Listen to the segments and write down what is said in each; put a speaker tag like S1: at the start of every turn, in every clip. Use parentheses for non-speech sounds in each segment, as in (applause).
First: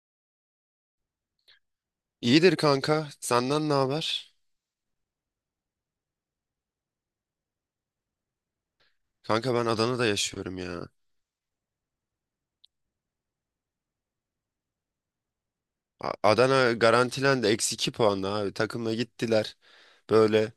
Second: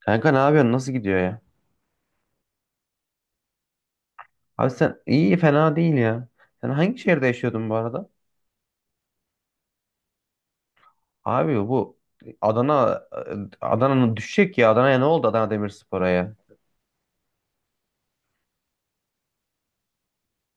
S1: Kanka ne yapıyorsun? Nasıl gidiyor ya?
S2: İyidir kanka. Senden ne haber?
S1: Abi sen iyi fena değil ya. Sen hangi şehirde yaşıyordun bu arada?
S2: Kanka ben Adana'da yaşıyorum ya.
S1: Abi bu Adana Adana'nın düşecek ya. Adana'ya ne oldu Adana Demirspor'a ya?
S2: Adana garantilendi. Eksi 2 puanla abi. Takımla gittiler. Böyle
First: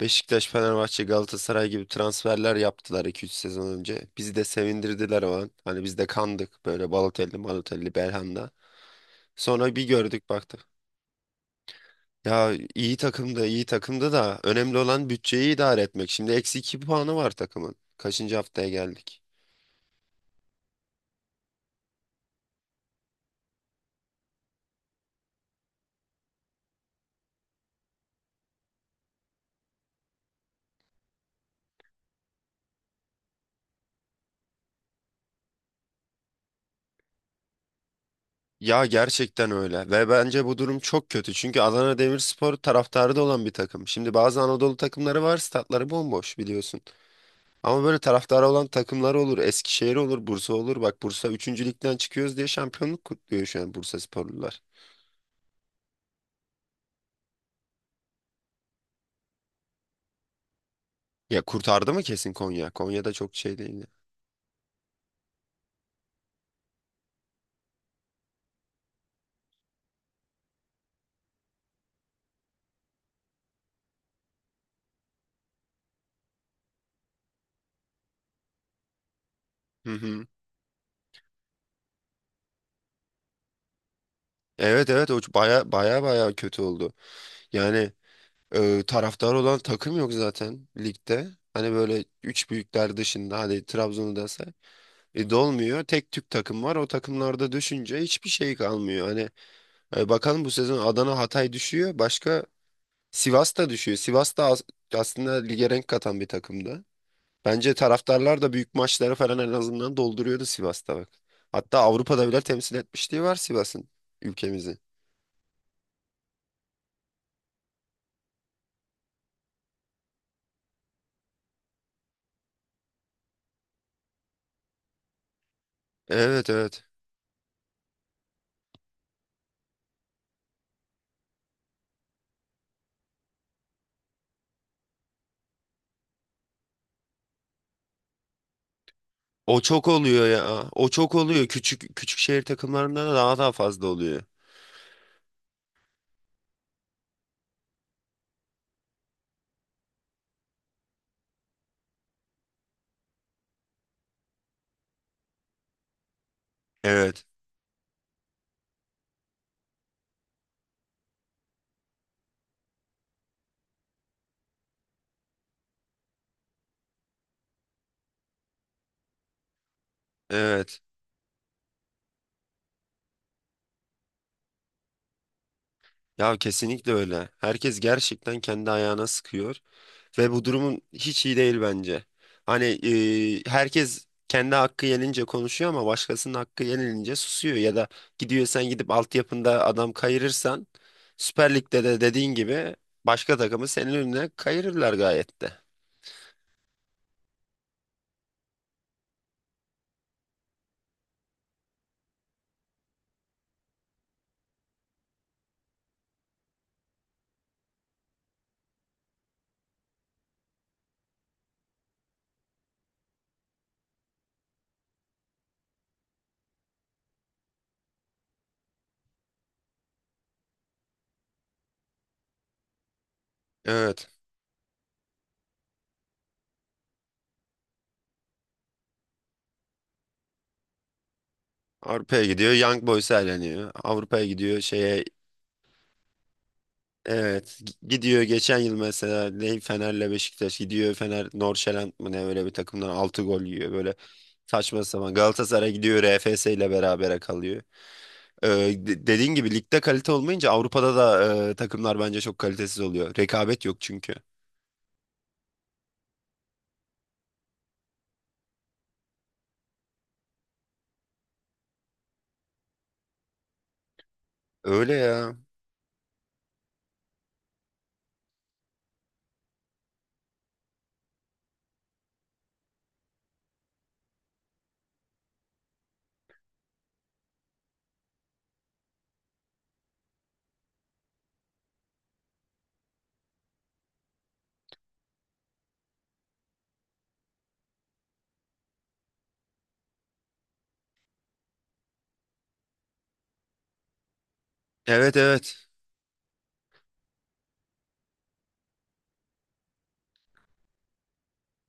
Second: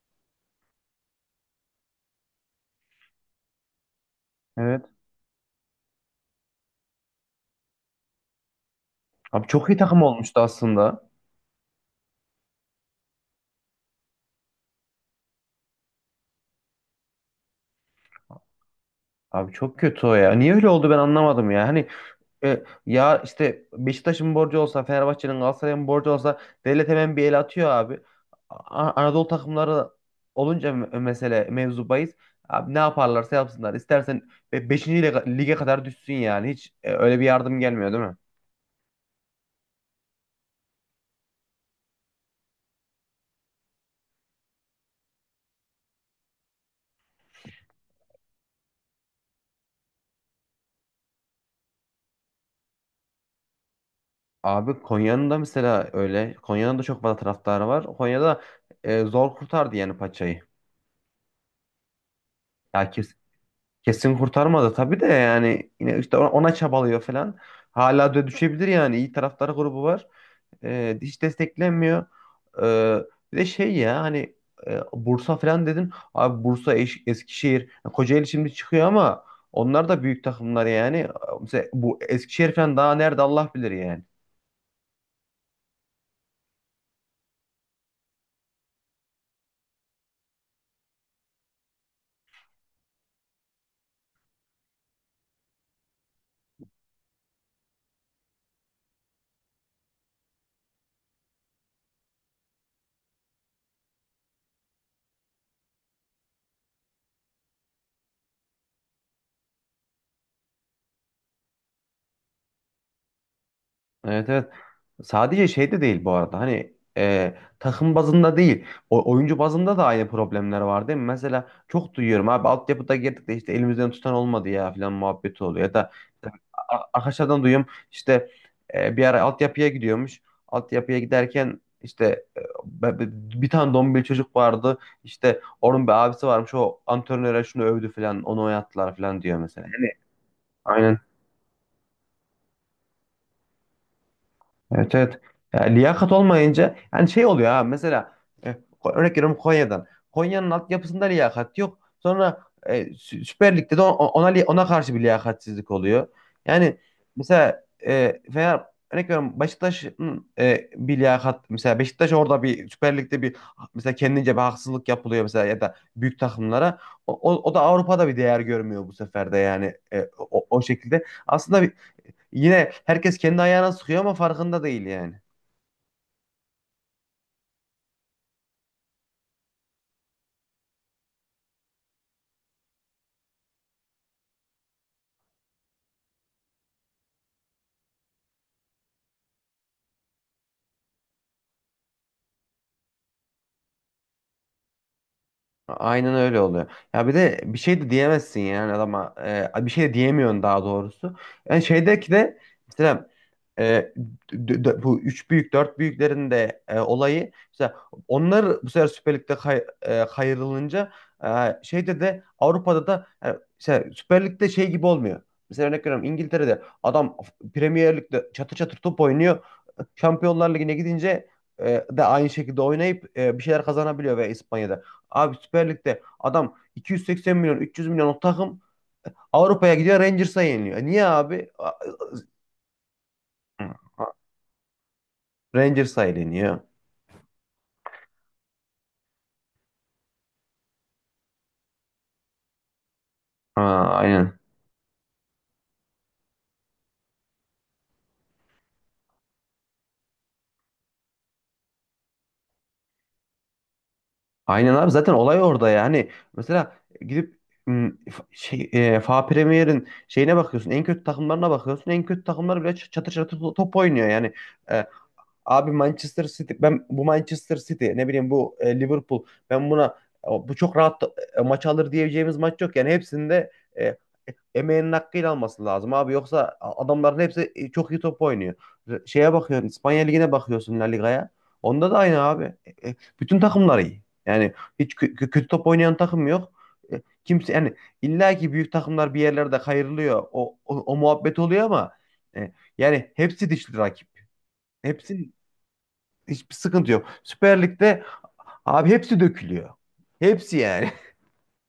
S2: Beşiktaş, Fenerbahçe, Galatasaray gibi transferler yaptılar iki üç sezon önce. Bizi de
S1: Evet.
S2: sevindirdiler o an. Hani biz de kandık. Böyle Balotelli, Malotelli, Belhanda.
S1: Abi çok
S2: Sonra
S1: iyi
S2: bir
S1: takım
S2: gördük
S1: olmuştu
S2: baktık.
S1: aslında.
S2: Ya iyi takımda, iyi takımda da önemli olan bütçeyi idare etmek. Şimdi eksi 2 puanı var takımın. Kaçıncı haftaya geldik?
S1: Abi çok kötü o ya. Niye öyle oldu ben anlamadım ya. Hani, ya işte Beşiktaş'ın borcu olsa, Fenerbahçe'nin, Galatasaray'ın borcu olsa devlet hemen bir el atıyor abi. Anadolu takımları olunca mesele mevzu bahis. Abi ne yaparlarsa yapsınlar. İstersen 5. lige kadar düşsün yani. Hiç öyle bir yardım gelmiyor değil mi?
S2: Ya gerçekten öyle ve bence bu durum çok kötü çünkü Adana Demirspor taraftarı da olan bir takım. Şimdi bazı Anadolu takımları var, statları bomboş biliyorsun. Ama böyle taraftarı olan takımlar olur. Eskişehir olur, Bursa olur. Bak Bursa üçüncü ligden çıkıyoruz diye şampiyonluk kutluyor şu an Bursa sporlular.
S1: Abi Konya'nın da mesela öyle. Konya'nın da çok fazla taraftarı var. Konya'da zor kurtardı yani paçayı.
S2: Ya kurtardı mı kesin Konya?
S1: Ya
S2: Konya'da çok şey değildi.
S1: kesin kurtarmadı tabii de yani yine işte ona çabalıyor falan. Hala da düşebilir yani. İyi taraftar grubu var. Hiç desteklenmiyor. E, Bir de şey ya hani Bursa falan dedin. Abi Bursa, Eskişehir, Kocaeli şimdi çıkıyor ama onlar
S2: Hı
S1: da büyük
S2: hı.
S1: takımlar yani. Mesela bu Eskişehir falan daha nerede Allah bilir yani.
S2: Evet, evet, o baya baya baya kötü oldu. Yani taraftar olan takım yok zaten ligde. Hani böyle üç büyükler dışında hadi Trabzon'u da say. E, dolmuyor. Tek tük takım var. O takımlarda düşünce hiçbir şey kalmıyor. Hani bakalım, bu sezon Adana, Hatay düşüyor. Başka Sivas da düşüyor. Sivas da aslında lige renk katan bir takımdı. Bence taraftarlar da büyük maçları falan en azından dolduruyordu Sivas'ta bak. Hatta Avrupa'da bile temsil etmişliği var Sivas'ın,
S1: Evet, evet.
S2: ülkemizi.
S1: Sadece şey de değil bu arada. Hani takım bazında değil. Oyuncu bazında da aynı problemler var değil mi? Mesela çok duyuyorum abi altyapıda girdik de işte elimizden tutan olmadı ya falan muhabbeti oluyor. Ya da işte
S2: Evet, evet.
S1: arkadaşlardan duyuyorum işte bir ara altyapıya gidiyormuş. Altyapıya giderken işte e, be- be- bir tane dombil çocuk vardı. İşte onun bir abisi varmış o antrenöre şunu övdü falan onu oynattılar falan diyor
S2: O
S1: mesela.
S2: çok
S1: Yani,
S2: oluyor ya. O
S1: aynen.
S2: çok oluyor. Küçük küçük şehir takımlarında da daha daha fazla oluyor.
S1: Evet, evet. Ya, liyakat olmayınca yani şey oluyor ha mesela e, örnek veriyorum Konya'dan. Konya'nın altyapısında liyakat yok. Sonra Süper Lig'de de ona karşı bir liyakatsizlik oluyor. Yani
S2: Evet.
S1: mesela e, Fener örnek veriyorum Beşiktaş'ın bir liyakat mesela Beşiktaş orada bir Süper Lig'de bir mesela kendince bir haksızlık yapılıyor mesela ya da büyük takımlara. O da Avrupa'da bir değer görmüyor bu sefer de yani o
S2: Evet.
S1: şekilde. Aslında, yine herkes kendi ayağına sıkıyor ama farkında değil yani.
S2: Ya kesinlikle öyle. Herkes gerçekten kendi ayağına sıkıyor. Ve bu durumun hiç iyi değil bence. Hani herkes kendi hakkı yenince konuşuyor ama başkasının hakkı yenilince susuyor. Ya da gidiyorsan, gidip altyapında adam kayırırsan, Süper Lig'de de dediğin gibi başka takımı senin önüne kayırırlar gayet de.
S1: Aynen öyle oluyor. Ya bir de bir şey de diyemezsin yani adama. Bir şey de diyemiyorsun daha doğrusu. Yani şeydeki de mesela e, bu üç büyük dört büyüklerin de olayı mesela onlar bu sefer Süper Lig'de kayrılınca e, şeyde de Avrupa'da da yani mesela Süper Lig'de şey gibi olmuyor. Mesela örnek veriyorum İngiltere'de adam Premier Lig'de çatır çatır top oynuyor. Şampiyonlar Ligi'ne gidince de aynı şekilde oynayıp bir şeyler
S2: Evet.
S1: kazanabiliyor ve İspanya'da. Abi Süper Lig'de adam 280 milyon 300 milyon o takım Avrupa'ya gidiyor Rangers'a yeniliyor. Niye abi?
S2: Avrupa'ya gidiyor Young Boys'a eleniyor. Avrupa'ya gidiyor şeye.
S1: Rangers'a yeniliyor.
S2: Evet, gidiyor geçen yıl mesela, ne Fener'le Beşiktaş gidiyor, Fener Norşeland mı ne öyle bir takımdan 6 gol yiyor, böyle
S1: Ha, aynen.
S2: saçma sapan. Galatasaray gidiyor RFS ile berabere kalıyor. Ee, dediğin gibi ligde kalite olmayınca Avrupa'da da takımlar bence çok kalitesiz oluyor. Rekabet yok çünkü.
S1: Aynen abi zaten olay orada ya. Hani mesela gidip şey, FA Premier'in şeyine bakıyorsun. En kötü takımlarına bakıyorsun. En kötü takımlar bile çatır çatır top oynuyor. Yani e,
S2: Öyle ya.
S1: abi Manchester City ben bu Manchester City ne bileyim bu Liverpool ben buna bu çok rahat maç alır diyeceğimiz maç yok. Yani hepsinde emeğinin hakkıyla alması lazım abi. Yoksa adamların hepsi çok iyi top oynuyor. Şeye bakıyorsun İspanya Ligi'ne bakıyorsun La Liga'ya. Onda da aynı abi. Bütün takımlar iyi. Yani hiç kötü top oynayan takım yok. Kimse yani illa ki büyük takımlar bir yerlerde kayırılıyor. O muhabbet oluyor ama e, yani hepsi dişli rakip.
S2: Evet,
S1: Hepsi
S2: evet.
S1: hiçbir sıkıntı yok. Süper Lig'de abi hepsi dökülüyor. Hepsi yani. (laughs)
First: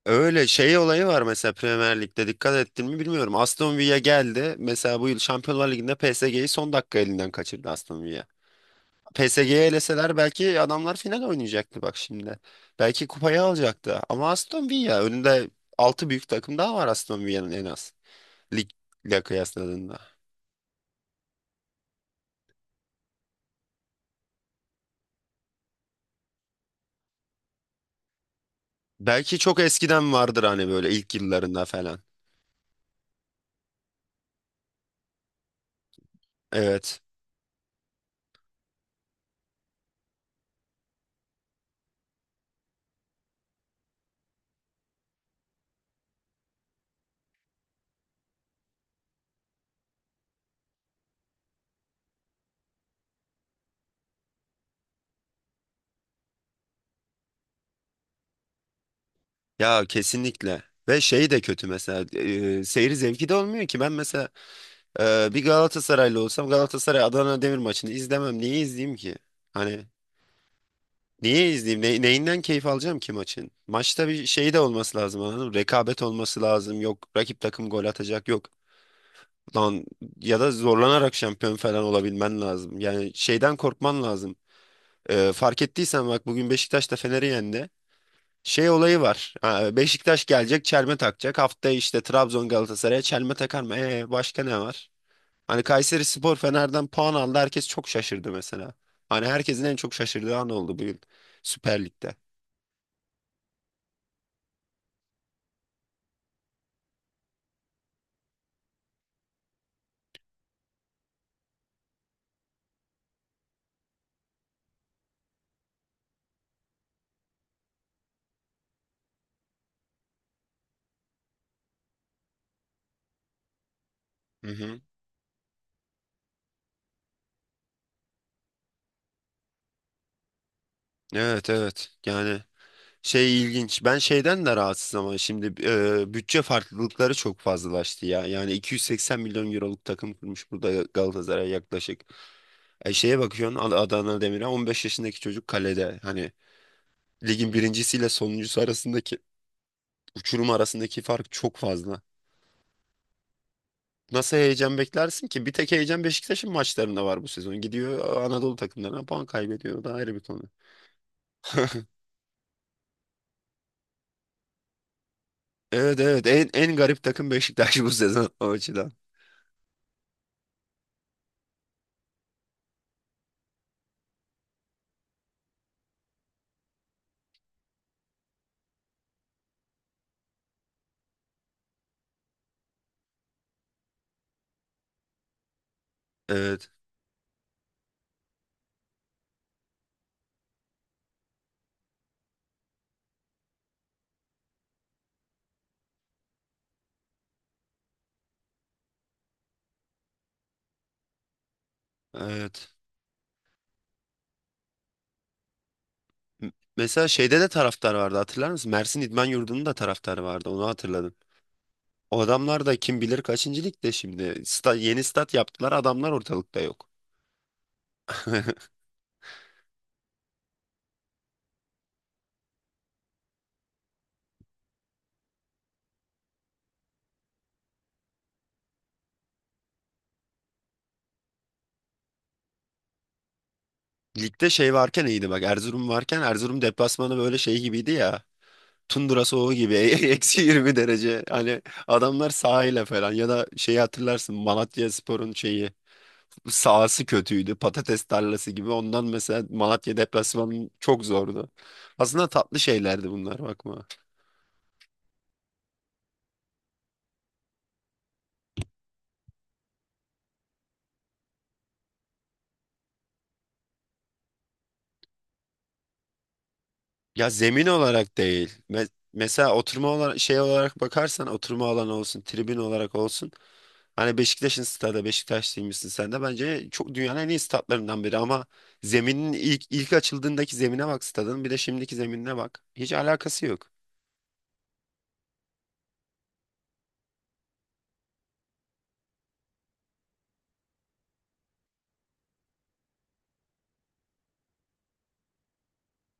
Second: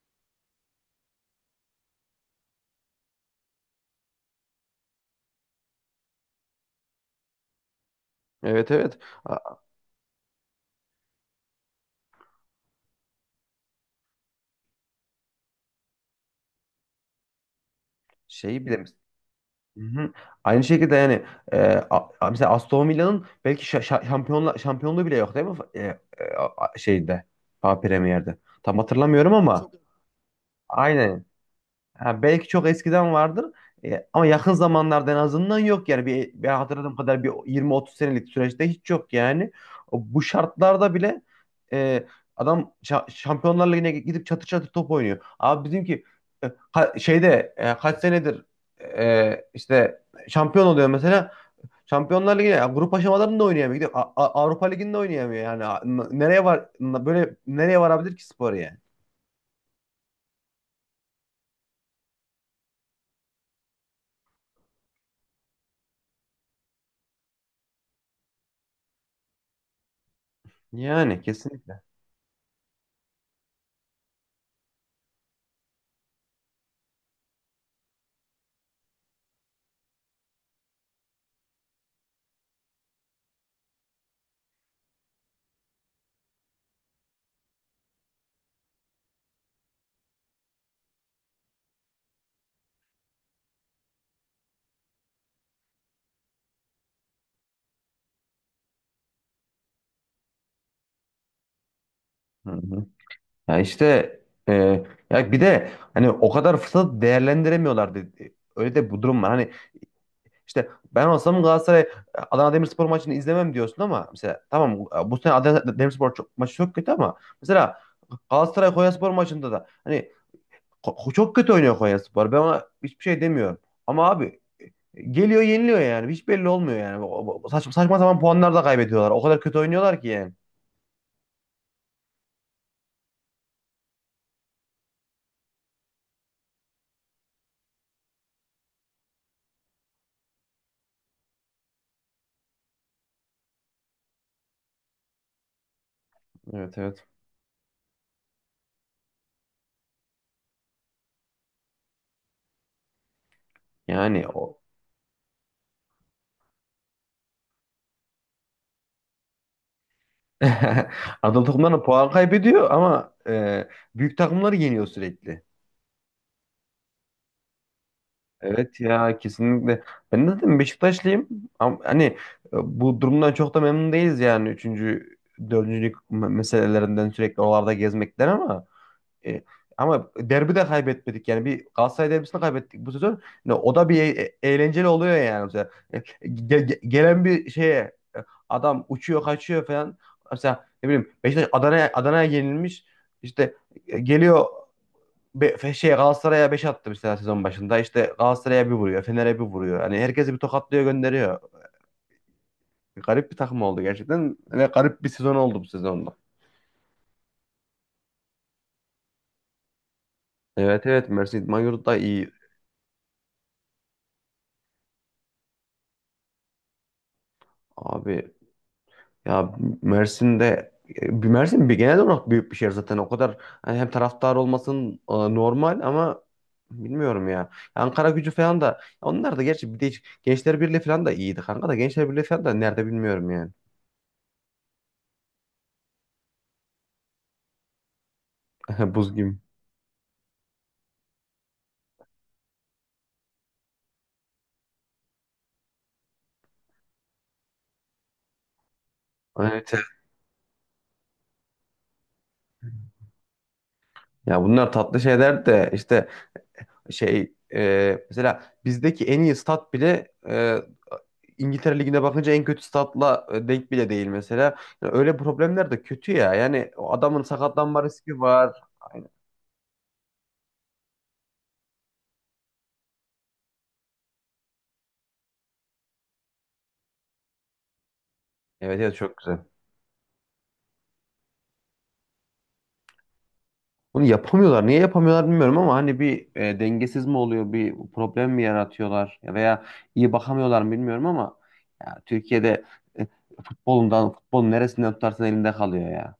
S2: Öyle şey olayı var mesela, Premier Lig'de dikkat ettin mi bilmiyorum. Aston Villa geldi. Mesela bu yıl Şampiyonlar Ligi'nde PSG'yi son dakika elinden kaçırdı Aston Villa.
S1: Evet, evet. A-
S2: PSG'ye eleseler belki adamlar final oynayacaktı bak şimdi. Belki kupayı alacaktı. Ama Aston Villa önünde 6 büyük takım daha var Aston Villa'nın en az.
S1: Şeyi bile.
S2: Ligle
S1: Hı
S2: kıyasladığında.
S1: hı. Aynı şekilde yani e, mesela Aston Villa'nın belki şa- şa- şampiyonla şampiyonluğu bile yok değil mi? E, Şeyde, Fa Premier'de. Tam hatırlamıyorum
S2: Belki
S1: ama
S2: çok
S1: çok.
S2: eskiden vardır hani, böyle ilk
S1: Aynen.
S2: yıllarında falan.
S1: Ha, belki çok eskiden vardır. Ama yakın zamanlarda en azından yok yani ben hatırladığım
S2: Evet.
S1: kadar bir 20-30 senelik süreçte hiç yok yani. Bu şartlarda bile e, adam Şampiyonlar Ligi'ne gidip çatır çatır top oynuyor. Abi bizimki şeyde kaç senedir işte şampiyon oluyor mesela. Şampiyonlar Ligi'ne ya grup aşamalarında oynayamıyor. Gidip Avrupa Ligi'nde oynayamıyor yani. Böyle nereye varabilir ki spor yani?
S2: Ya kesinlikle. Ve şey de kötü mesela, seyir zevki de olmuyor ki. Ben mesela bir Galatasaraylı olsam Galatasaray Adana Demir maçını izlemem. Niye izleyeyim ki? Hani
S1: Yani
S2: niye
S1: kesinlikle.
S2: izleyeyim? Neyinden keyif alacağım ki maçın? Maçta bir şey de olması lazım, anladın mı? Rekabet olması lazım. Yok rakip takım, gol atacak yok. Lan, ya da zorlanarak şampiyon falan olabilmen lazım. Yani şeyden korkman lazım. Fark ettiysen bak bugün Beşiktaş da Fener'i yendi. Şey olayı var. Ha, Beşiktaş gelecek çelme takacak. Haftaya işte Trabzon Galatasaray'a çelme takar mı? Başka ne var? Hani Kayseri Spor Fener'den puan aldı. Herkes çok şaşırdı mesela. Hani herkesin en çok şaşırdığı an oldu bu yıl Süper Lig'de.
S1: Hı hı. Ya işte e, ya bir de hani o kadar fırsatı değerlendiremiyorlardı. Öyle de bu durum var. Hani işte ben olsam Galatasaray Adana Demirspor maçını izlemem diyorsun ama mesela tamam bu sene Adana Demirspor maçı çok kötü ama mesela Galatasaray Konyaspor maçında da hani çok kötü oynuyor Konyaspor. Ben ona hiçbir şey demiyorum. Ama abi
S2: Hı hı.
S1: geliyor yeniliyor yani. Hiç belli olmuyor yani. Saçma saçma sapan puanlar da kaybediyorlar. O kadar kötü oynuyorlar ki yani.
S2: Evet, evet, yani şey ilginç, ben şeyden de rahatsız ama şimdi bütçe farklılıkları çok fazlalaştı ya. Yani 280 milyon euroluk takım kurmuş burada Galatasaray yaklaşık, şeye bakıyorsun Adana Demir'e 15 yaşındaki çocuk kalede. Hani
S1: Evet, evet.
S2: ligin birincisiyle sonuncusu arasındaki uçurum, arasındaki fark çok fazla,
S1: Yani
S2: nasıl heyecan beklersin ki? Bir tek heyecan Beşiktaş'ın maçlarında var bu sezon, gidiyor Anadolu takımlarına puan kaybediyor, o da ayrı bir konu.
S1: (laughs) Anadolu takımlarına puan kaybediyor ama büyük takımları yeniyor sürekli.
S2: Evet, evet, en garip takım Beşiktaş bu sezon o
S1: Evet
S2: açıdan.
S1: ya, kesinlikle. Ben de zaten Beşiktaşlıyım. Ama hani bu durumdan çok da memnun değiliz yani. Üçüncü, dördüncülük meselelerinden sürekli oralarda gezmekten E, ama derbi de kaybetmedik yani bir Galatasaray derbisini kaybettik bu sezon. Yani o da bir eğlenceli oluyor yani. Mesela,
S2: Evet,
S1: gelen bir şeye e, adam uçuyor kaçıyor falan. Mesela ne bileyim Beşiktaş Adana'ya yenilmiş. İşte geliyor şey Galatasaray'a 5 attı mesela sezon başında. İşte Galatasaray'a bir vuruyor, Fener'e bir vuruyor. Hani herkesi bir tokatlıyor gönderiyor.
S2: evet.
S1: Garip bir takım oldu gerçekten ve garip bir sezon oldu bu sezonda.
S2: M- Mesela şeyde de taraftar vardı, hatırlar mısın? Mersin İdman Yurdu'nun da taraftarı vardı, onu
S1: Evet, evet,
S2: hatırladım.
S1: Mersin İdman Yurdu da
S2: O
S1: iyi.
S2: adamlar da kim bilir kaçıncı ligde şimdi. Yeni stat yaptılar, adamlar ortalıkta yok.
S1: Abi,
S2: (laughs)
S1: ya Mersin bir genel olarak büyük bir şehir zaten. O kadar hani hem taraftar olmasın normal ama bilmiyorum ya. Ankara Gücü falan da onlar da gerçi bir de Gençler Birliği falan da iyiydi kanka da Gençler Birliği falan da nerede bilmiyorum yani.
S2: Ligde şey varken iyiydi bak, Erzurum varken. Erzurum deplasmanı böyle şey gibiydi ya,
S1: (laughs) Buz
S2: tundra
S1: gibi.
S2: soğuğu gibi. (laughs) Eksi 20 derece, hani adamlar sahile falan. Ya da şeyi hatırlarsın, Malatyaspor'un şeyi, sahası kötüydü, patates tarlası gibi. Ondan mesela
S1: Evet. Evet.
S2: Malatya deplasmanı çok zordu. Aslında tatlı şeylerdi bunlar, bakma.
S1: Ya bunlar tatlı şeyler de işte mesela bizdeki en iyi stat bile İngiltere Ligi'ne bakınca en kötü statla denk bile değil mesela. Yani öyle problemler de kötü ya. Yani o adamın
S2: Ya zemin
S1: sakatlanma
S2: olarak
S1: riski
S2: değil.
S1: var. Aynen.
S2: Mesela oturma olarak, şey olarak bakarsan, oturma alanı olsun, tribün olarak olsun. Hani Beşiktaş'ın stadı, Beşiktaşlıymışsın sen de. Bence çok, dünyanın en iyi statlarından biri ama
S1: Evet, evet, çok
S2: zeminin
S1: güzel.
S2: ilk açıldığındaki zemine bak stadın, bir de şimdiki zeminine bak. Hiç alakası yok.
S1: Bunu yapamıyorlar. Niye yapamıyorlar bilmiyorum ama hani bir dengesiz mi oluyor, bir problem mi yaratıyorlar ya veya iyi bakamıyorlar mı bilmiyorum ama ya Türkiye'de e, futbolundan, futbolun neresinden tutarsan elinde kalıyor ya.